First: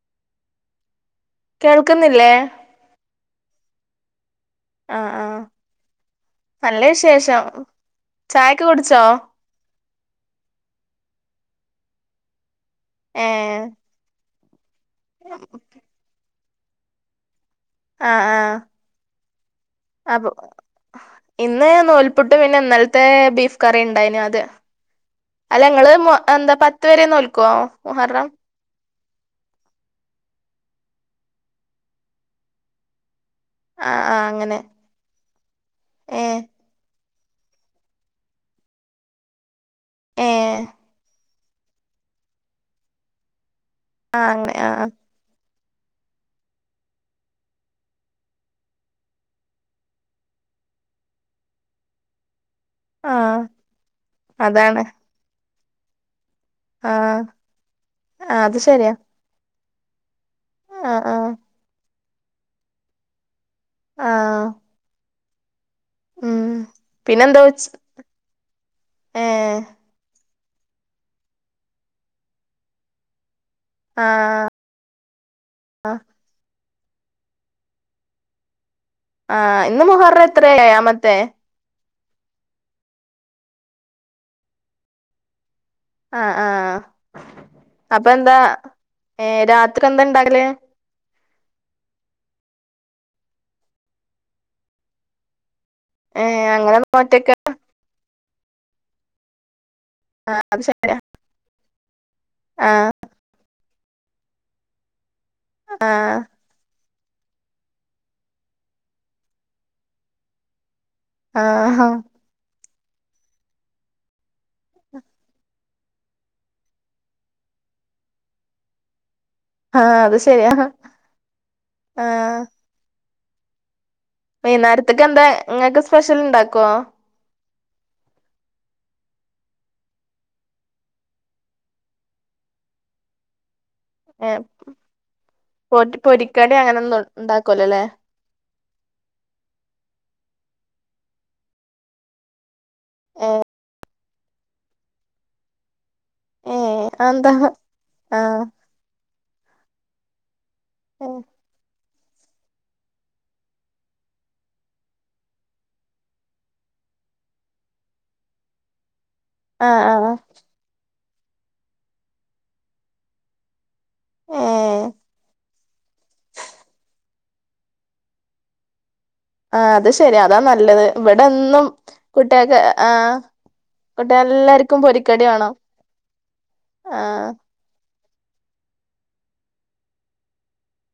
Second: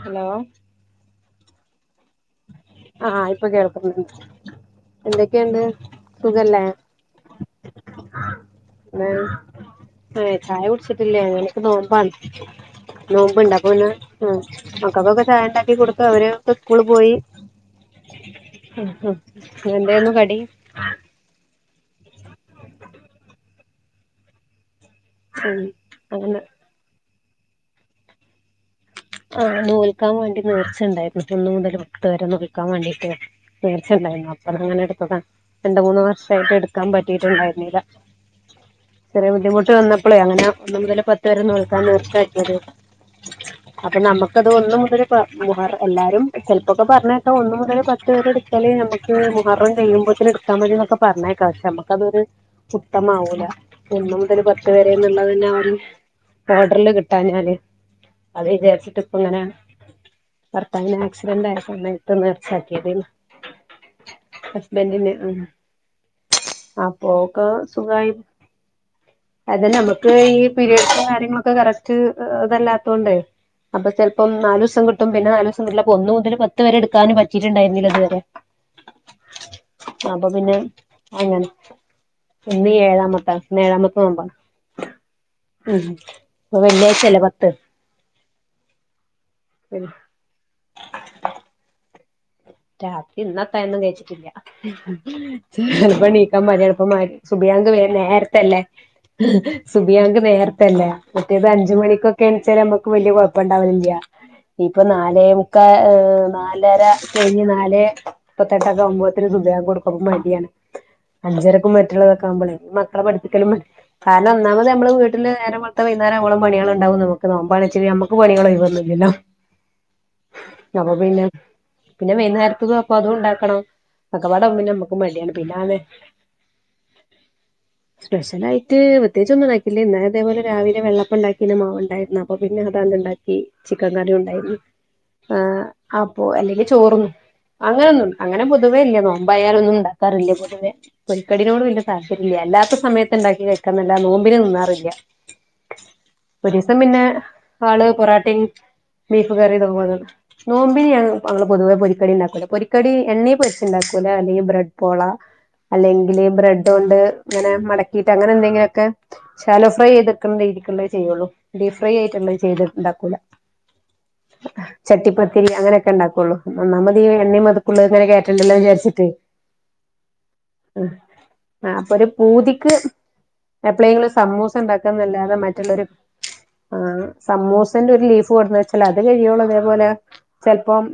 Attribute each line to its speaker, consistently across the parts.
Speaker 1: Hello
Speaker 2: കേൾ
Speaker 1: ആആ ഇപ്പൊ കേൾക്കുന്നുണ്ട്
Speaker 2: ആഹ് ആഹ്
Speaker 1: എന്തൊക്കെയുണ്ട് സുഖല്ലേ
Speaker 2: നല്ല വിശേഷം ചായൊക്കെ കുടിച്ചോ
Speaker 1: പിന്നെ ചായ കുടിച്ചിട്ടില്ലേ അങ്ങനെ [unintelligible] നോമ്പാണ് നോമ്പ്ണ്ട
Speaker 2: ഏഹ്
Speaker 1: [unintelligible] ആ മക്കക്കൊക്കെ ചായ ഉണ്ടാക്കി കൊടുത്തു അവര് [unintelligible] പോയി
Speaker 2: ആ ആ
Speaker 1: എന്തേന്നു കടി
Speaker 2: ഇന്ന് നൂൽപുട്ട് പിന്നെ ഇന്നലത്തെ ബീഫ് കറി ഉണ്ടായിന അത്
Speaker 1: ഉം
Speaker 2: അല്ല ങ്ങള് മൊ
Speaker 1: അങ്ങനെ
Speaker 2: എന്താ പത്ത് വരെ നോൽ കോ മുഹറം
Speaker 1: ആഹ് നോൽക്കാൻ വേണ്ടി നേർച്ചയുണ്ടായിരുന്നു ഒന്നു മുതൽ പത്ത് വരെ നോൽക്കാൻ വേണ്ടീട്ട്
Speaker 2: ആഹ് ആഹ്
Speaker 1: നേർച്ചണ്ടായിരുന്നു
Speaker 2: അങ്ങനെ
Speaker 1: അപ്പളങ്ങനെ എടുത്തത രണ്ട മൂന്ന്
Speaker 2: ഏഹ്
Speaker 1: വർഷമായിട്ട് എടുക്കാൻ പ [unintelligible] ഉണ്ടായിരുന്നില്ല ചെറിയ ബുദ്ധി മുട്ട് വന്നപ്പളെ അങ്ങനെ
Speaker 2: ഏഹ്
Speaker 1: [unintelligible] പത് തെറിനോൽക്കാൻ നീർച്ചയാക്കിയത് അപ്പ
Speaker 2: ആഹ്
Speaker 1: നമുക്കത്
Speaker 2: അങ്ങനെ
Speaker 1: ഒന്നും
Speaker 2: ആഹ്
Speaker 1: മുതല് പ മുഹറ എല്ലാരും ചെല് പ്പൊക്കെ പറഞ്ഞേക്കാം ഒന്നു മുതൽ പത്ത് വരേ എടുത്താല് നമക്ക് മുഹറം കഴിയുമ്പോത്തിന് ഇടുത്താ മതിന്നൊക്കെ പറഞ്ഞേക്കാം പക്ഷെ നമക്കതൊരു
Speaker 2: ആഹ്
Speaker 1: ചുട്ടമാവൂല ഒന്ന് മുതല് പത്ത്
Speaker 2: അതാണ്
Speaker 1: പരെ എന്ന്ള്ളത് തന്നെ ആവ ഓർഡ്രല്
Speaker 2: ആഹ്
Speaker 1: കിട്ടാഞ്ഞാഞാല്
Speaker 2: ആഹ്
Speaker 1: അത്
Speaker 2: ശരിയാ
Speaker 1: വിചാരിച്ചിട്ട് പ്പങ്ങനെ ഉം ഭർത്താവിന്
Speaker 2: ആഹ് ആഹ്
Speaker 1: ആക്സിഡന്റ് ആയ സമയത് പ്പം നേർച്ച ആക്കിയതേനി
Speaker 2: ആഹ്
Speaker 1: ഹസ്ബൻഡിന് ഉം
Speaker 2: ഉം പിന്നെന്താ
Speaker 1: അപ്പോക്ക്
Speaker 2: ഉച്
Speaker 1: സുഖായി
Speaker 2: ഏഹ്
Speaker 1: അത നമക്ക് ഈ പിരിയഡ്സ് കാര്യങ്ങളൊക്കെ കറക്റ്റ്തല്ലാ തൊണ്ടേ അപ്പൊ ചിലപ്പം
Speaker 2: ആഹ്
Speaker 1: നാലൂസം കിട്ടും പിന്നെ നലൂസം കിട്ടില്ലപ്പ ഒന്നു മുതൽ പത് പത്ത് വരെ എടുക്കാനും പറ്റിയിട്ടുണ്ടായിരുന്നില്ല ഇതുവരെ
Speaker 2: ആഹ് ഇന്ന് മുഹർ
Speaker 1: അപ്പൊ പിന്നെ
Speaker 2: എത്രേയാമത്തെേ
Speaker 1: അങ്ങനെ ഇന്ന് ഏഴാമത്തെന്ന് ഏഴാമത്തെ നോമ്പ ഉം അ വെള്ളിയാഴ്ചല്ല പത്ത്
Speaker 2: അപ്പ എന്താ ഏർ രാത്രി എന്താ ഇണ്ടാകല്
Speaker 1: രാത്രി ഇന്നത്തായൊന്നും കഴിച്ചിട്ടില്ല ചെപ്പ നീക്കാൻ
Speaker 2: ഏഹ്
Speaker 1: മടിയാണ്
Speaker 2: അങ്ങനെ
Speaker 1: പ്പം മഴ
Speaker 2: ഒറ്റക്ക്
Speaker 1: സുബിയാന്ത് നേര ല്ലേ സുബിയങ്ക്
Speaker 2: ആഹ് അത്
Speaker 1: നേരത്തെല്ലേ
Speaker 2: ശരിയാ
Speaker 1: മറ്റേത് അഞ്ചു മണിക്കൊക്കെ എണെച്ചാൽ നമുക്ക്
Speaker 2: ആഹ്
Speaker 1: വലിയ കുഴപ്പം ഇണ്ടാവലില്ല ഇപ്പൊ ന ലേമുക്കാ ഏ
Speaker 2: ആഹ്
Speaker 1: നാലര കഴിഞ്ഞ് നാലെ മുപ്പത്തെട്ടൊക്കെ ആകുമ്പോത്തിന് സുബിയാങ്ക് കൊടുക്കും അപ്പം മടിയാണ് അഞ്ചരക്കും
Speaker 2: ആഹ്
Speaker 1: മറ്റുള്ളതൊക്കെ ആവുമ്പളേ മ ക്കളെ പടിപ്പിക്കലും കാരണം ഒന്നാമത് നമ്മള് വീട്ടില് നേരം വെൾത്ത വൈന്നാരം ആകോളം പണികളണ്ടാവും നമുക്ക് നോമ്പാച്ചു നമുക്ക് പണികള് ഒഴിവൊന്നും ഇല്ലല്ലോ
Speaker 2: ആ അത് ശരിയാ
Speaker 1: പിന്നെ വൈകുന്നേരത്തതും അതൂണ്ടാക്കണം
Speaker 2: വൈകനേരത്തക്ക എന്താ ഇങ്ങക്ക് സ്പെഷ്യൽ ഇണ്ടാക്കോ
Speaker 1: സ്പെഷ്യലായിട്ട് പ്രത്യേകിച്ചൊന്നും ഇണ്ടാക്കില്ല ഇന്നലെ ഇതേപോലെ രാവിലെ വെള്ളപ്പം ഉണ്ടാക്കി മാവ് ഉണ്ടായിരുന്നു അപ്പൊ പിന്നെ അതാണ്ട് ഉണ്ടാക്കി ചിക്കൻ കറി
Speaker 2: ഏഹ്
Speaker 1: ഉണ്ടായിരുന്നു ആ
Speaker 2: പൊരി
Speaker 1: ആപ്പോ
Speaker 2: പൊരിക്കടി
Speaker 1: അല്ലെങ്കിൽ
Speaker 2: അങ്ങനൊന്നും
Speaker 1: ചോർന്ന
Speaker 2: ഇണ്ടാക്കൂലല്ലേ
Speaker 1: അങ്ങനൊന്നും അങ്ങനെ പൊതുവേ ഇല്ല നോമ്പായാലൊന്നും ഇണ്ട ക്കാറില്ല പൊതുവെ പോരിക്കടിനോട് വല്യ താല്പര്യല്ല അല്ലാത്ത സമയത്ത്
Speaker 2: ഏഹ്
Speaker 1: ഉണ്ടാക്കി കഴിക്കന്നല്ല നോ മ്പിന് തിന്നാറില്ല ഒരു ദിവസം
Speaker 2: ഏഹ്
Speaker 1: പിന്നെ
Speaker 2: അതെന്താ
Speaker 1: ആള്
Speaker 2: ആഹ്
Speaker 1: പൊറാട്ടയും ബീഫ് കറി [unintelligible] നോമ്പിനിയാണ് പൊതുവെ പൊരിക്കടി ഉണ്ടാക്കൂല പൊരിക്കടി എണ്ണേൽ പൊരിച്ച്ണ്ടാക്കൂല അല്ലെങ്കിൽ ബ്രെഡ് പോള അല്ലെങ്കില് ബ്രെഡ കൊണ്ട് ഇങ്ങനെ മടക്കിയിട്ട് അങ്ങനെ എന്തെങ്കിലൊക്കെ ശാലോ
Speaker 2: ആഹ്
Speaker 1: ഫ്രൈ
Speaker 2: ആഹ്
Speaker 1: ചെയ്തെക്കേണ്ട ഇരിക്കണ്ട ചെയ്യുള്ളൂ ഡീ ഫ്രൈ ആയിട്ട് ചെയ്ത് ഇണ്ടാക്കൂല
Speaker 2: ഏഹ്
Speaker 1: ചട്ടിപ്പത്തിരി അങ്ങനെ ഒക്കെ ഉണ്ടാക്കുള്ളൂ ഒന്നാമത് ഈ എണ്ണയും മെഴുക്കുള്ളത് ഇങ്ങനെ കേറ്റണ്ടല്ലോന്ന് വിചാരിച്ചിട്ടേയ്
Speaker 2: ആ അത് ശെരി അതാ നല്ലത് ഇവിടെന്നും
Speaker 1: ആ അപ്പൊ ഒരു
Speaker 2: കുട്ടികക്കെ
Speaker 1: പൂതിക്ക്
Speaker 2: ആ
Speaker 1: എപ്പളെങ്കിലും
Speaker 2: കുട്ടിക
Speaker 1: സമൂസ
Speaker 2: എല്ലാർക്കും പൊരിക്കടി
Speaker 1: ഉണ്ടാക്കാന്നല്ലാതെ
Speaker 2: വേണം
Speaker 1: മറ്റുള്ളൊരു
Speaker 2: ആ
Speaker 1: കൊടുന്ന്വെച്ചാ അത് കഴിയുമ്പോൾ ഇതേപോലെ ചിലപ്പം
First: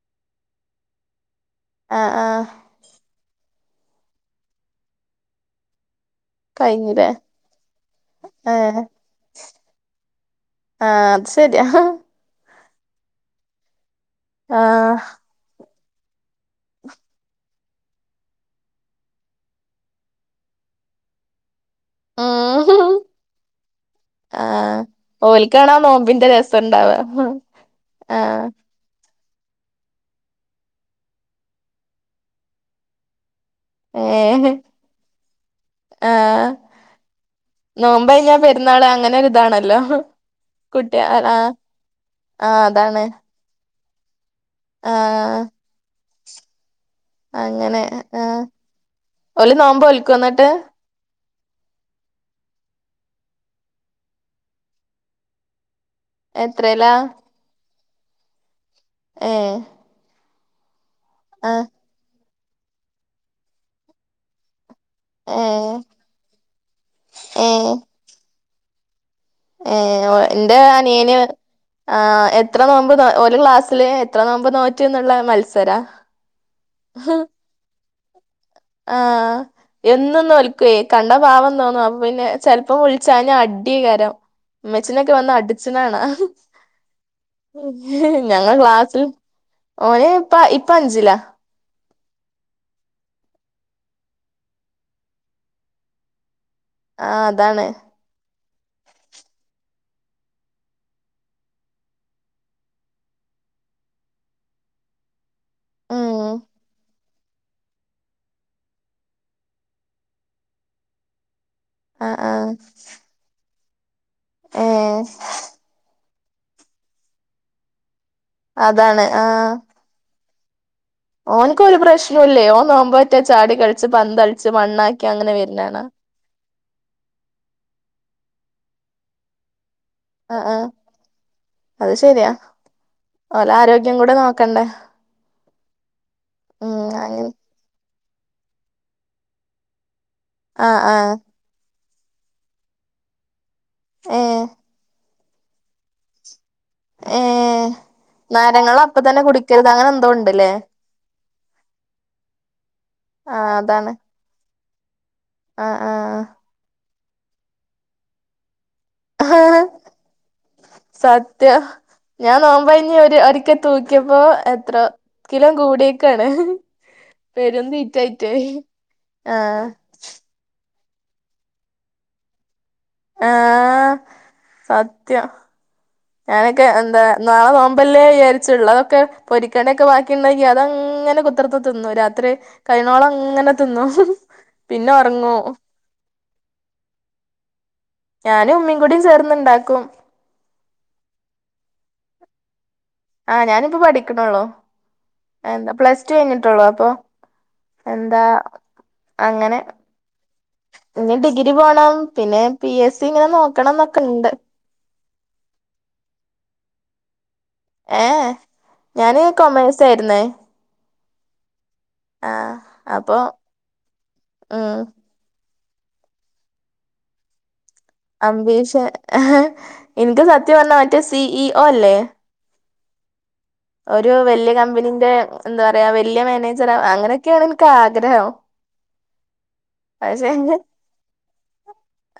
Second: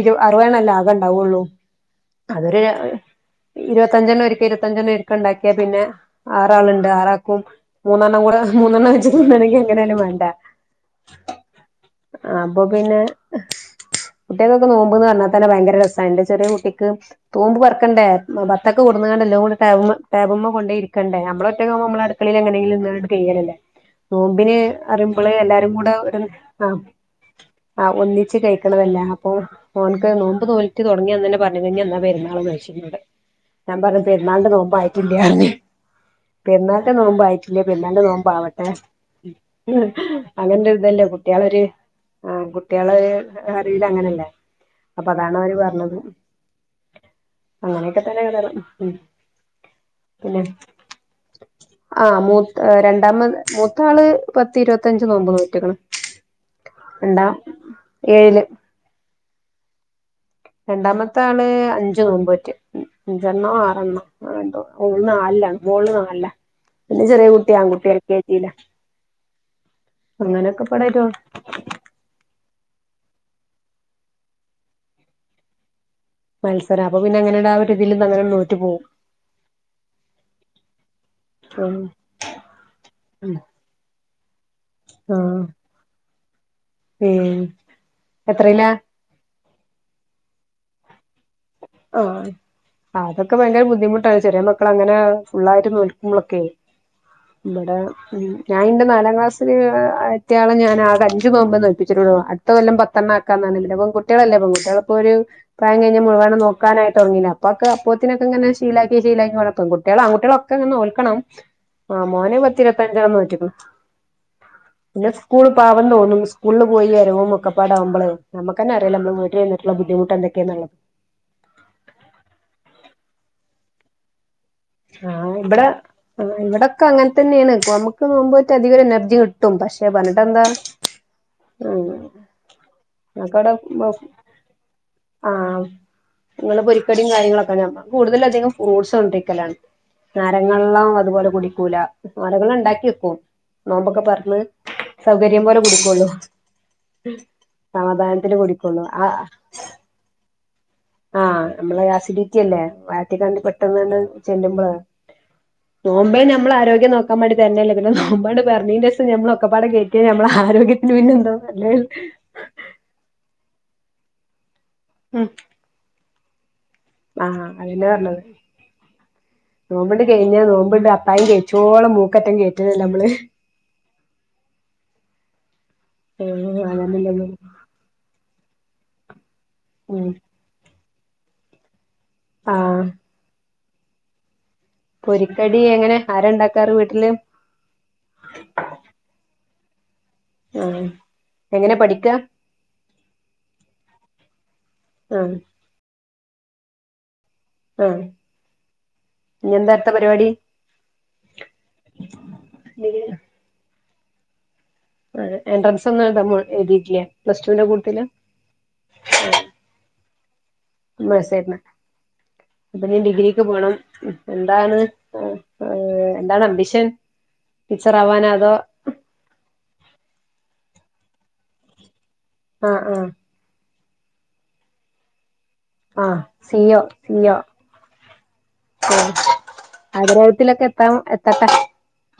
Speaker 1: ഇരു അറുപത് എണ്ണല്ലേ ആകെ ഉണ്ടാവുള്ളൂ
Speaker 2: ആഹ് ആഹ്
Speaker 1: അതൊരു ഇരുപത്തഞ്ചെണ്ണം ഒരിക്ക ഇരുപത്തഞ്ചെണ്ണം ഒരിക്ക ഉണ്ടാക്കിയാ പിന്നെ ആറെണ്ണണ്ട്
Speaker 2: കഴിഞ്ഞില്ലേ
Speaker 1: ആറാൾക്കും മൂന്നെണ്ണം കൂടെ
Speaker 2: ഏഹ്
Speaker 1: മൂന്നെണ്ണം വെച്ചിട്ട് വേണെങ്കി എങ്ങനാലും വേണ്ടെ
Speaker 2: ആഹ് അത് ശരിയാ
Speaker 1: ആ അപ്പൊ പിന്നെ കുട്ടികക്കൊക്കെ
Speaker 2: ആഹ്
Speaker 1: നോമ്പ്ന്ന് പറഞ്ഞ തന്ന ഭയങ്കര രസ ആ എന്റെ ചെറിയ കുട്ടിക്ക് തൂമ്പ് പറക്കണ്ടേ ബത്തൊക്കെ കൂടുന്നുകണ്ടല്ലോ കൂടെ ടാബുമ്മേ ടാബ്ലമ്മേ കൊണ്ടേ ഇരിക്കണ്ടേ നമ്മള [unintelligible] അടുക്കളയിൽ എങ്ങനേലും
Speaker 2: ഉം
Speaker 1: ഇരുന്നാണ്ട് കഴുകലല്ലേ നോമ്പിന്
Speaker 2: ആഹ്
Speaker 1: അറുമ്പോള്
Speaker 2: ഓൽക്കാണ്
Speaker 1: എല്ലാരും
Speaker 2: ആ
Speaker 1: കൂടെ
Speaker 2: നോമ്പിന്റെ രസം
Speaker 1: ആ
Speaker 2: ഉണ്ടാവ
Speaker 1: ആ ഒന്നിച്ച്
Speaker 2: ആഹ്
Speaker 1: കഴ ല്ല അപ്പൊ ഓനക്ക് നോമ്പ് നോറ്റു തുടങ്ങിയ അന്ന് തന്നെ പറഞ്ഞു കഴിഞ്ഞ എന്നാ പെരുന്നാൾ ആ ഘോഷിക്കുന്നത്. ഞാൻ
Speaker 2: ഏഹ്
Speaker 1: പറഞ്ഞുപെരുന്നാളിന്റെനോമ്പ് ആയിട്ടില്ല.
Speaker 2: ആഹ്
Speaker 1: പെരുന്നാളിന്റെനോമ്പ് ആയിട്ടില്ല. പെരുന്നാളിന്റെ നോമ്പ്
Speaker 2: കഴിഞ്ഞാ
Speaker 1: ആവട്ടെ
Speaker 2: പെരുന്നാള് അങ്ങനെ ഒരിതാണല്ലോ
Speaker 1: അങ്ങനെ ഒരു
Speaker 2: കുട്ടിയ
Speaker 1: ഇതല്ലേ
Speaker 2: ആഹ്
Speaker 1: കുട്ടികളൊരു ആ
Speaker 2: ആഹ്
Speaker 1: കുട്ടികള്
Speaker 2: അതാണ്
Speaker 1: കറിയിൽ അങ്ങനെയല്ലേ? അപ്പൊ അതാണ്
Speaker 2: ആഹ്
Speaker 1: അവര് പറഞ്ഞത്.
Speaker 2: അങ്ങനെ
Speaker 1: അങ്ങനെയൊക്കെ തന്നെ
Speaker 2: ആ
Speaker 1: കഥകള് ഉം
Speaker 2: ഓല് നോമ്പ് നോൽക്കുവോ
Speaker 1: പിന്നെ
Speaker 2: അന്നിട്ട്?
Speaker 1: ആ മൂത്ത രണ്ടാമത് മൂത്താള് പത്തി ഇരുപത്തഞ്ച് നോമ്പ് നോറ്റെക്കണു.
Speaker 2: എത്രയിലാ?
Speaker 1: ഏഴില്
Speaker 2: ആ
Speaker 1: രണ്ടാമത്തെ ആള് അഞ്ച് നോമ്പ് വെ അഞ്ചെണ്ണോ ആറെണ്ണവോ? ഓള് നാലിലാ
Speaker 2: ഏഹ്
Speaker 1: മോള് നാലിലാ. പിന്നെ ചെറിയ കുട്ടിയ ആൺകുട്ടി എൽ. കെ. ജി ഇല്ല
Speaker 2: ഏ ഒ എന്റെ അനിയന് ആ എത്ര നോമ്പ് ഒരു ക്ലാസ്സില് എത്ര നോമ്പ് നോറ്റ് എന്നുള്ള മത്സരാ.
Speaker 1: മത്സരം അപ്പൊ പിന്നെ അങ്ങനെ ഒരു വില്ലുന്നങ്ങനെ
Speaker 2: ആ എന്നും നോൽക്കുവേ. കണ്ടാ പാവം
Speaker 1: ഉം
Speaker 2: തോന്നു. അപ്പ പിന്നെ ചെലപ്പം വിളിച്ചാഞ്ഞ് അടികരം. മച്ചാനൊക്കെ വന്ന്
Speaker 1: ആഹ്
Speaker 2: അടിച്ചനെകാണാം.
Speaker 1: ഉം
Speaker 2: ഞങ്ങ
Speaker 1: എത്രയിലാ
Speaker 2: ക്ലാസ്സിൽ ഓന് ഇപ്പ ഇപ്പ അഞ്ചിലാ.
Speaker 1: ആ അതൊക്കെ ഭയങ്കര ബുദ്ധിമുട്ടാണ് ചെറിയ മക്കൾ അങ്ങനെ ഫുുള്ളായിട്ട് നോൽക്കുമ്പോളൊക്കെ?
Speaker 2: ആഹ് അതാണ്
Speaker 1: ഇവിടെ ഞാനിന്റെ നാലാം ക്ലാസ്സില് ആ ഇവിടുത്തെ ആളെഞാൻ ആ അഞ്ചു നോമ്പേ നോൽപ്പിച്ചിട്ടുള്ളു. അടുത്ത കൊല്ലം പത്തെണ്ണം ആക്കാനാണ്. പിന്നെ പെൺ കുട്ടികളല്ലേ? പെൺ കുട്ടികളിപ്പൊരു
Speaker 2: ഉം
Speaker 1: നോക്കാനായിട്ട്തുടങ്ങയില്ലെ അപ്പൊക്കെ അപ്പനക്കെങ്ങനെ ശീലാക്കി ശീലാക്കി കുഴപ്പം പെൺകുട്ടികളുംആൺ കുട്ടികളൊക്കെങ്ങനെ നോൽക്കണം. ആ
Speaker 2: ആഹ്
Speaker 1: മോനെ
Speaker 2: ആഹ്
Speaker 1: പത്തിരുപത്തിയഞ്ച് നോറ്റിയിരിക്കണു.
Speaker 2: ഏഹ്
Speaker 1: പിന്നെ സ്കൂളില് പാവെന്ന് തോന്നുന്നു. സ്കൂളില് പോയി അരവും ഒക്കപ്പാടവുമ്പളേ? നമ്മുക്ക് തന്നെ അറിയില്ല
Speaker 2: അതാണ്
Speaker 1: നമ്മ വീട്ടിൽ നിന്നിട്ടുള്ള ബുദ്ധിമൂട്ടുകളൊക്കെ. ക്കെന്നുള്ളത്.
Speaker 2: ഓനക്ക് ഒരു പ്രശ്നമില്ലേ ഓൻ നോമ്പു തോറ്റാചാടി കളിച്ച് പന്ത അ
Speaker 1: ആ ഇവിടെ ഇവിടൊക്കെ അങ്ങനെ തന്നെയാണ്. നമ്മുക്ക് നോമ്പ് അധികംഎനർജി കിട്ടും. പഷ പണ്ട് എന്താ
Speaker 2: ആഹ് ആഹ്
Speaker 1: ഉം.
Speaker 2: അത് ശെരിയാ ഓലെ
Speaker 1: നിക്കവിടെ
Speaker 2: ആരോഗ്യം കൂടെ നോക്കണ്ടേ
Speaker 1: ആ നിങ്ങള്
Speaker 2: ഉം
Speaker 1: പൊരിക്കടിയും
Speaker 2: അങ്ങനെ
Speaker 1: കാര്യങ്ങളൊക്കെ ഞമ്മ കൂടുതല അധികം ഫ്രൂട്ട്സ് കൊണ്ടിരിക്കലാണ്
Speaker 2: ആഹ്
Speaker 1: നാരങ്ങള്ളം
Speaker 2: ആഹ്
Speaker 1: അതുപോലെ കുടിക്കൂല അടകൾ ഉണ്ടാക്കി വെക്കും നോമ്പൊക്കെ പറന്നു
Speaker 2: ഏഹ്
Speaker 1: സൗകര്യം പോലെ കുടുക്കുള്ളൂ
Speaker 2: ഏ നരങ്ങ വെള്ളംഅപ്പ
Speaker 1: ആ
Speaker 2: തന്നെ കുടിക്കരുത് അങ്ങനെ എന്തോ ഉണ്ടല്ലേ
Speaker 1: ആഹ് നമ്മള് ആസിഡിറ്റി അല്ലേ വയറ്റ കണ്ടി
Speaker 2: ആഹ് അതാണ്
Speaker 1: പെട്ടെന്നാണ് ചെല്ലുമ്പോള്
Speaker 2: ആഹ്
Speaker 1: നോമ്പ നമ്മൾ ആരോഗ്യം നോക്ക ക്ക വേണ്ടിതന്നെയല്ലേ പിന്നെ നോമ്പങ്ങ പ ന്റസം
Speaker 2: ആഹ്
Speaker 1: മ്മളൊക്കൊപാടെ കേറ്റിയാ നമ്മള ആരോഗ്യത്തിന് പിന്നെന്തോ
Speaker 2: സത്യം
Speaker 1: നല്ല
Speaker 2: ഞാൻ നോമ്പഴിഞ്ഞ് ഒരു ഒരിക്കെ തൂക്കിയപ്പോ അത്ര കിലോ കൂടി ക്കണ
Speaker 1: ആഹ അതന്നെ പറഞ്ഞത്
Speaker 2: ആഹ്
Speaker 1: നോമ്പിണ്ട് കഴിഞ്ഞാ നോമ്പിണ്ട് അയിന് കഴിചോളം മൂക്റ്റംകേറ്റി
Speaker 2: ആഹ സത്യം
Speaker 1: ഉം
Speaker 2: ഞാനൊക്കെ എന്താ
Speaker 1: അതന്നല്ലേ
Speaker 2: നാളെ തോമ്പല്ലേ വിചാരിച്ചുള്ളതൊക്കെ പൊരിക്കണയൊക്കെ
Speaker 1: ഉം
Speaker 2: ബാക്കി ഉുണ്ടെങ്കി അത ഇങ്ങനെ കുത്തത്ര തിന്നു രാ
Speaker 1: ആഹ്
Speaker 2: ത്രികൈനോള അങ്ങനെ തിന്നു പിന്നെ ഉറങ്ങൂ
Speaker 1: പൊരിക്കടി എങ്ങനെ ആരാ ഇണ്ടാക്കാറ് വീട്ടില്
Speaker 2: ഞാനും ഉമ്മീ കൂടി ചേർന്നണ്ടാക്ക ക്കും
Speaker 1: ആ എങ്ങനെ പഠിക്ക
Speaker 2: ആഹ ഞാനിപ്പ പഠിക്കണള്ളോ
Speaker 1: ആഹ്
Speaker 2: എന്താ പ്ലസ് ടു കഴിഞ്ഞിട്ടുള്ളൂ അപ്പൊ
Speaker 1: ആഹ്
Speaker 2: എന്താ
Speaker 1: ഇനി
Speaker 2: അങ്ങനെ
Speaker 1: എന്താ അടുത്ത പരിപാടി
Speaker 2: ഇനി ഡിഗ്രി പോണം പിന്നെ പി എസ് സി ഇങ്ങനെ നോക്കണം എന്നൊക്കെ ക്കണ്ട്
Speaker 1: എൻട്രൻസ് ഒന്നും എഴുതഎഴുതിട്ടില്ല
Speaker 2: ഏ ഏഞാന് കൊമേഴ്സ്യ ആയിുന്നേ
Speaker 1: മേഴ്സായിരുന്ന അപ്പൊ നീ ഡിഗ്രിക്ക് പോണം
Speaker 2: ഉം
Speaker 1: എന്താണ് ഏർ എന്താണ് അംബിഷൻ ടീച്ചർ ആവാനോ അതോ
Speaker 2: അംബീഷൻ എനിക്ക് സത്യം പറഞ്ഞാ റ്റ സി ഇ ഓ അല്ലേ
Speaker 1: ആഹ് ആഹ
Speaker 2: ഒരു വല്യ കമ്പനീന്റെ എന്താ പറയാ
Speaker 1: ആഹ്
Speaker 2: വല്യയ
Speaker 1: C
Speaker 2: manager
Speaker 1: O C O
Speaker 2: അങ്ങനെയൊക്കെയാണ് ഇൻക്ക് ആഗ്രഹം.
Speaker 1: ആഹ്
Speaker 2: പക്ഷെ
Speaker 1: ആഗ്രഹത്തിലൊക്കെ എത്താൻ എത്തട്ടെ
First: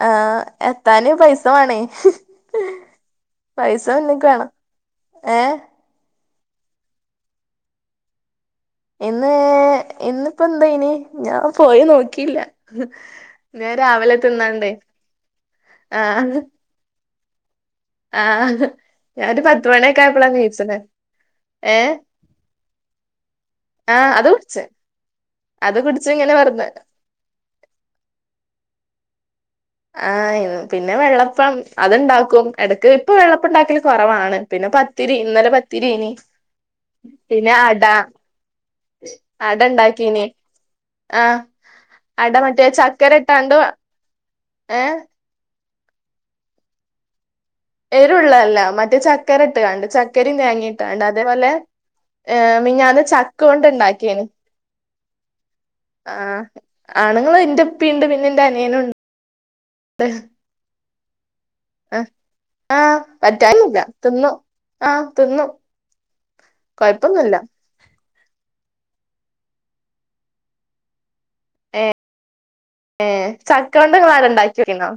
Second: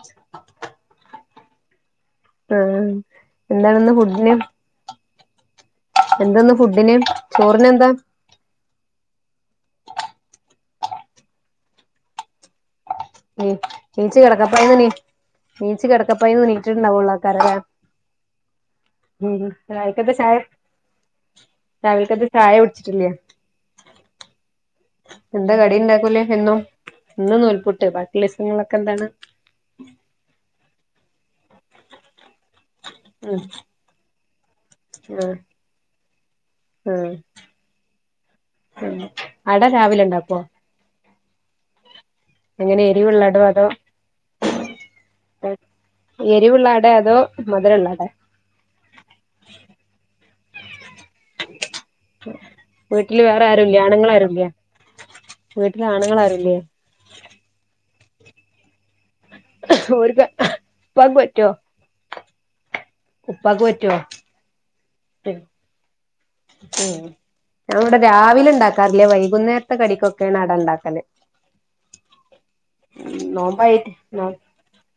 Speaker 2: ആഹ് എത്താന് പൈസ് [unintelligible]
Speaker 1: ആ എന്താണിന്ന് ഫുഡിന്
Speaker 2: ഏ
Speaker 1: എന്താ ഇന്ന് ഫുഡിന് ചോറിന് എന്താ
Speaker 2: ഇന്ന് ഇന്നിപ്പോ എന്താ ഇനി ഞാൻ പോയി നോക്കിയില്ല ഞാൻ
Speaker 1: മീച്ച
Speaker 2: രാവിലെ
Speaker 1: കിടക്കപ്പായെ
Speaker 2: തിന്നാണ്ടേ
Speaker 1: എണി മീച്ച
Speaker 2: ആഹ്
Speaker 1: കിടക്കപ്പായന്ന് നീട്ടിണ്ടാവൂള്ള [unintelligible]
Speaker 2: ആഹ് ഞാനൊരു പത്തുമണി യൊക്കെ
Speaker 1: രാവിലക്കത്തെ
Speaker 2: ആയപ്പോളാ
Speaker 1: ചായ
Speaker 2: എനിച്ചത് ഏർ
Speaker 1: രാവിലക്കത്തെ ചായ കുടിച്ചിട്ടില്ലേ
Speaker 2: ആഹ അത് കുടിച്ച്
Speaker 1: എന്താ കടി
Speaker 2: അത് കുടിച്ച്
Speaker 1: ഉണ്ടാക്കൂലേ
Speaker 2: ഇങ്ങനെ
Speaker 1: എന്നും
Speaker 2: വെറുതെ
Speaker 1: ഇന്ന് നൂൽപ്പുട്ട് ബാക്കിയുള്ള ദിവസങ്ങളിലൊക്കെ എന്താണ്
Speaker 2: ആ പിന്നെ വെള്ളപ്പം അത് ഇണ്ടാക്കും എടക്ക് ഇപ്പൊ
Speaker 1: ഉം
Speaker 2: വെള്ളപ്പുണ്ടാക്കല് കൊറവാണ് പിന്നെ പത്തിരി
Speaker 1: ആഹ്
Speaker 2: ഇന്നലെ പത്തിരിനി
Speaker 1: ആഹ്
Speaker 2: പിന്നെ അട
Speaker 1: ഉം
Speaker 2: അട
Speaker 1: രാവിലെ
Speaker 2: ഇണ്ടാക്കീന്
Speaker 1: ഉണ്ടാക്കുവോ
Speaker 2: ആഹ് അട മറ്റേ
Speaker 1: എങ്ങനെ
Speaker 2: ചക്കര
Speaker 1: എരിവുള്ള അടോ
Speaker 2: ഇട്ടാണ്ട്
Speaker 1: അതോ
Speaker 2: ഏ
Speaker 1: എരിവുള്ള അട അതോ മധുരള്ള അട
Speaker 2: എരുള്ളല്ല മറ്റേ ചക്കര ഇട്ട് കണ്ട് ചക്ക്- തേങ്ങേട്ട് അതേപോലെ ആഹ്
Speaker 1: വീട്ടില്
Speaker 2: മിനിഞ്ഞാന്ന്ചക്ക
Speaker 1: വേറെ
Speaker 2: കൊണ്ട്
Speaker 1: ആരുല്ലേ
Speaker 2: ഉണ്ടാക്കിയേന്
Speaker 1: ആണുങ്ങളാരുല്ലേ വീട്ടില്
Speaker 2: ആഹ്
Speaker 1: ആണുങ്ങളാരുല്ലേ
Speaker 2: ആണുങ്ങള് എൻ്റെ ഇപ്പയീണ്ട് പ് എൻറെ അനിയനും ഉണ്ട്-
Speaker 1: [unintelligible] ഒരു [unintelligible] ഉപ്പായ്ക്ക് പറ്റ്വോ?
Speaker 2: ആഹ് - ആഹ് പറ്റാനില്ല
Speaker 1: പറ്റോ
Speaker 2: തിന്നൂ- ആഹ് തിന്നും- കൊയപ്പൊന്നുല്ല -
Speaker 1: അവിടെ രാവിലെ ഉണ്ടാക്കാറില്ലേ വൈകുന്നേരത്തെ കടിക്കൊക്കെയാണ് അട ഉണ്ടാക്കല്
Speaker 2: ഏ എ
Speaker 1: നോമ്പായിട്ട്
Speaker 2: ചക്കകൊണ്ട് വാല്ണ്ടാക്കിന്നോ?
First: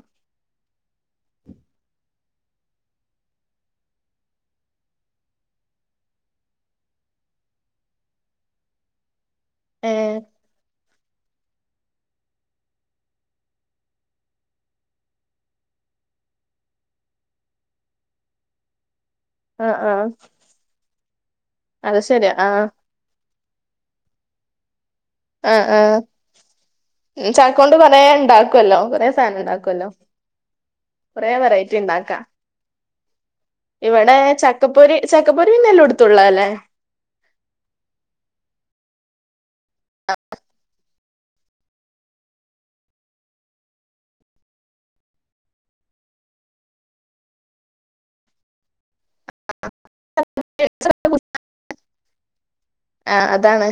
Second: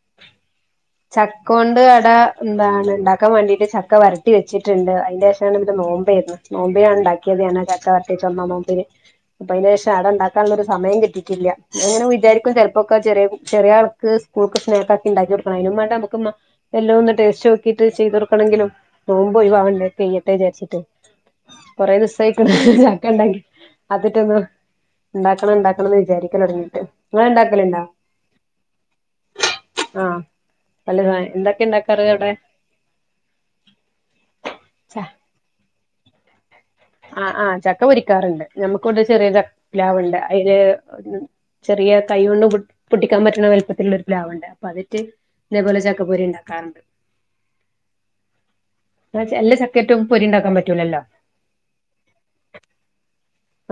Speaker 1: ചക്ക കൊണ്ട് അട എന്താണ് ഉണ്ടാക്കാൻ വേണ്ടീട്ട് ചക്ക വരട്ടി വെച്ചിട്ടുണ്ട് അതിന്റെ ശേഷമാണ് ഇബിടെ നോമ്പേർന്ന് നോമ്പിനാണ് ഉണ്ടാക്കിയത് ഞാൻ ചക്ക വരട്ടി ചോന്ന നോമ്പിന്- അപ്പം അതിനുശേഷം അട
Speaker 2: ഏഹ്
Speaker 1: ഉണ്ടാക്കാനുള്ള ഒരു സമയം കിട്ടി- റ്റില്ല ഞാൻ ഇങ്ങനെ വിചാരിക്കും ചെലപ്പോക്കെ ചെറിയ ചെറിയ ആൾക്ക് സ്കൂൾ സ്നേക്കൊക്കെ ഉണ്ടാക്കികൊടുക്കാൻ- അയിനും ബേണ്ടേ അമ്മക്ക് മ്മ എല്ലാം ഒന്ന് ടേസ്റ്റ് നോക്കിട്ട് ചെയ്ത്‌കൊടുക്കണെങ്കിലും- നോമ്പ്
Speaker 2: ആഹ്
Speaker 1: ഒഴിവാവണ്ടേ
Speaker 2: ആഹ്
Speaker 1: കെയ്യട്ടെ വിചാരിച്ചിട്ട് കൊറെേ
Speaker 2: അത് ശെരിയാ
Speaker 1: ദിവസമായിക്ക്ണ്
Speaker 2: ആഹ്
Speaker 1: ചക്ക ഉണ്ടാക്കി അതിട്ടൊന്നു
Speaker 2: ആഹ് ആഹ് ഉം ചക്കോണ്ട്
Speaker 1: ഉണ്ടാക്കലുണ്ടോ
Speaker 2: പലേ ഇണ്ടാക്കൊല്ലോ കൊറേ സാനം ഇണ്ടാക്കൊല്ലോ
Speaker 1: ആഹ് വല്ല
Speaker 2: കൊറേ
Speaker 1: എന്തൊക്കെ
Speaker 2: വെറൈറ്റി
Speaker 1: ഉണ്ടാക്കാറ്
Speaker 2: ഇണ്ടാക്ക
Speaker 1: അവിടെ
Speaker 2: ഇവിടെ ചക്കപ്പൊരി ചക്കപ്പൊരി പിന്നെല്ലോട് ത്തുള്ളാല്ലേ
Speaker 1: ആ ആ ചക്ക പൊരിക്കാറ്ണ്ട് ഞമ്മക്ക് ഇവിടെ ഒരു ചെറിയ ച പ്ലാവ്ണ്ട് അയില് ചെറിയ കൈ കൊണ്ട് പൊ പൊട്ടിക്കാൻ പറ്റ്ണ വലുപ്പത്തിലുള്ള ഒരു പ്ലാവുണ്ട് അപ്പൊ അതേറ്റ് ഇതേപോലെ ചക്കപ്പൊരി ഇണ്ടാക്കാറുണ്ട് അ എല്ലാ ചക്കേറ്റും പൊരി ഇണ്ടാക്കാൻ പറ്റൂലല്ലോ
Speaker 2: ആ അതാണ്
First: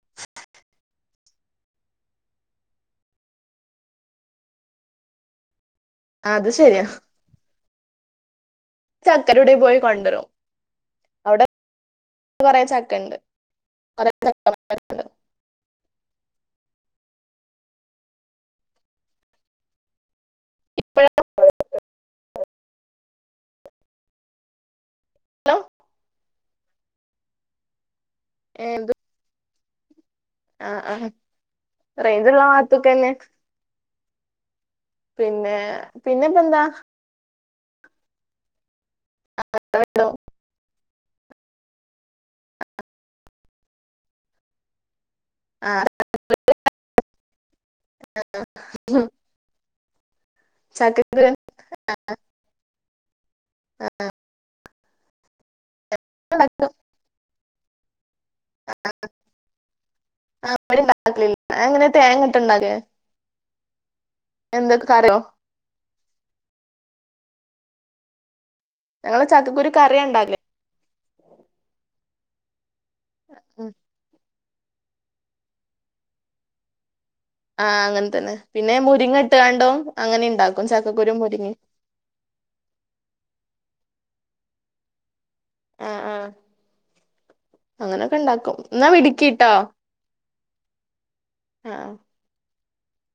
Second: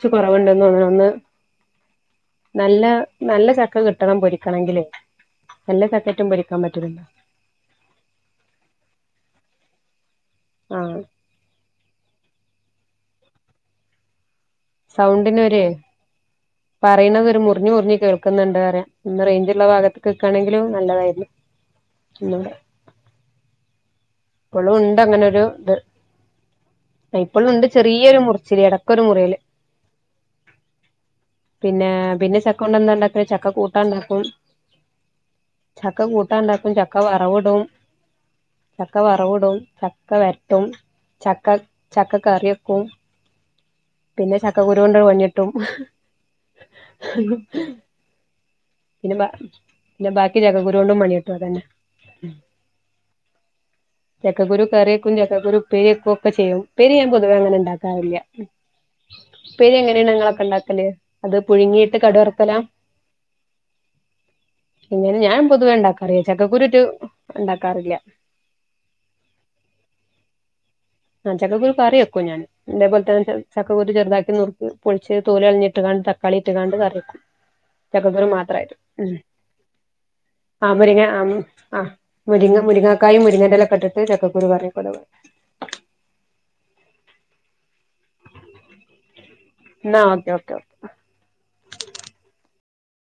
Speaker 1: ച്ച് കൊറവുണ്ടെ [unintelligible] നല്ല നല്ല ചക്ക കിട്ടണം പൊരിക്കണങ്കിലെയ് എല്ലാ ചക്കേറ്റും
Speaker 2: ആഹ് അത്
Speaker 1: പൊരിക്കാൻ
Speaker 2: ശെരിയാ
Speaker 1: പറ്റൂലല്ലോ
Speaker 2: ചക്കരവിടോ പോയി കൊണ്ടരും
Speaker 1: ആഹ്
Speaker 2: കൊറെ ചക്കണ്ട് [unintelligible]
Speaker 1: സൗണ്ടിനൊരെയ് പറയ്ണത് ഒരു മുറിഞ്ഞ് മുറിഞ്ഞ് കേൾക്കുന്നുണ്ട് പറയ ഒന്ന് റേഞ്ചുള്ള ഭാഗത്ത്ക്ക് നിക്കാണെങ്കിൽ
Speaker 2: ഇപ്പഴാണല്ലോ
Speaker 1: നല്ലതായിരുന്നു ഒന്നൂടെ ഇപ്പളുണ്ട് അങ്ങനൊരു ത് ഇപ്പളുണ്ട് ചെറി ഈരു മുറിച്ചല്
Speaker 2: ഏഹ് ഇത്
Speaker 1: ഇടക്കൊരു മുറിയല്
Speaker 2: ആഹ് ആഹ്
Speaker 1: പിന്നെ പിന്നെ
Speaker 2: റേഞ്ച്ള്ള
Speaker 1: ചക്ക കൊണ്ട് എന്താ
Speaker 2: ഭാഗത്തൊക്കെന്നെ
Speaker 1: ഉണ്ടാക്കാ ചക്ക കൂ
Speaker 2: പിന്നെ
Speaker 1: [inaudible] ചക്ക കൂട്ടാൻ
Speaker 2: പിന്നെപ്പെന്താ
Speaker 1: ഇണ്ടാക്കും ചക്ക വറവു ടും ചക്ക വറവിടും ചക്ക വരട്ടും ചക്ക ചക്ക കറിവെക്കും പിന്നെ ചക്കക്കുരു കൊണ്ട് ട്ടും
Speaker 2: ആഹ്
Speaker 1: പിന്നെ ബ നബാ ഈ ചക്കകുരു കൊണ്ടും പണി
Speaker 2: ചക്കക്കുരു
Speaker 1: കിട്ടും അതന്നെ ചക്കുരു കറിക്കും ചക്കുരു ഉപ്പേരി വെക്കും ഒക്കെ ചെയ്യും
Speaker 2: ഉണ്ടാക്കും
Speaker 1: ഉപ്പേരി ഞാൻ പൊതുവെ അങ്ങനെ ണ്ടാ കാര്യാ പ്പേരി എങ്ങനെയാണ് ഞങ്ങളൊക്കെ
Speaker 2: ആഹ് ഇവിടെ
Speaker 1: ഇണ്ടാക്കല്
Speaker 2: ഉണ്ടാക്കലില്ല
Speaker 1: അത്
Speaker 2: അങ്ങനെ
Speaker 1: പുഴുങ്ങിയിട്ട് കടു
Speaker 2: തേങ്ങട്ട്
Speaker 1: വർക്കലാ
Speaker 2: ഉണ്ടാക്കേ എന്തൊക്കെ കറിയോ
Speaker 1: ഇങ്ങനെ ഞാൻ പൊതുവേ ഇണ്ടാക്കറിയ ചക്കക്കരു ഉണ്ടാക്കാറില്ല
Speaker 2: ഞങ്ങള് ചക്കക്കുരു കറിയാണ്ടക്കല്
Speaker 1: ആ ചക്കക്കുരു കറി വെക്കും ഞാൻ ഇതേ പോലെത്തെന്നെ
Speaker 2: ഉം
Speaker 1: ചക്കക്കുരു ചെർതാക്കി നുർ പൊളിച്ച് തോലളഞ്ഞിട്ട്ങ്ങാണ്ട് തക്കാളി ഇട്ട്ങ്ങാണ്ട്കറി വെക്കും
Speaker 2: ആഹ് അങ്ങനെ
Speaker 1: ചക്കക്കുരു
Speaker 2: തന്നെ
Speaker 1: മാത്രായിറ്റ്
Speaker 2: പിന്നെ
Speaker 1: ഉം
Speaker 2: മുരിങ്ങ ഇട്ട്കാണ്ടും അങ്ങനെ ഉണ്ടാക്കും
Speaker 1: ആ മുരിങ്ങ
Speaker 2: ചക്കക്കുരും
Speaker 1: ആ
Speaker 2: മുരിങ്ങിം
Speaker 1: ആ മുരിങ്ങ മുരിങ്ങക്കായും മുരിങ്ങന്റെലൊക്കെ ഇട്ട് ചക്കക്കുരുക്കറിവെക്കലൊ
Speaker 2: ആഹ് ആഹ് അങ്ങനൊക്കെ ണ്ടാക്കും ന്നാ വിട്ക്കിട്ടോ
Speaker 1: ന്നാ ഓക്കെ ഓക്കെ ഓക്കെ
Speaker 2: ആഹ്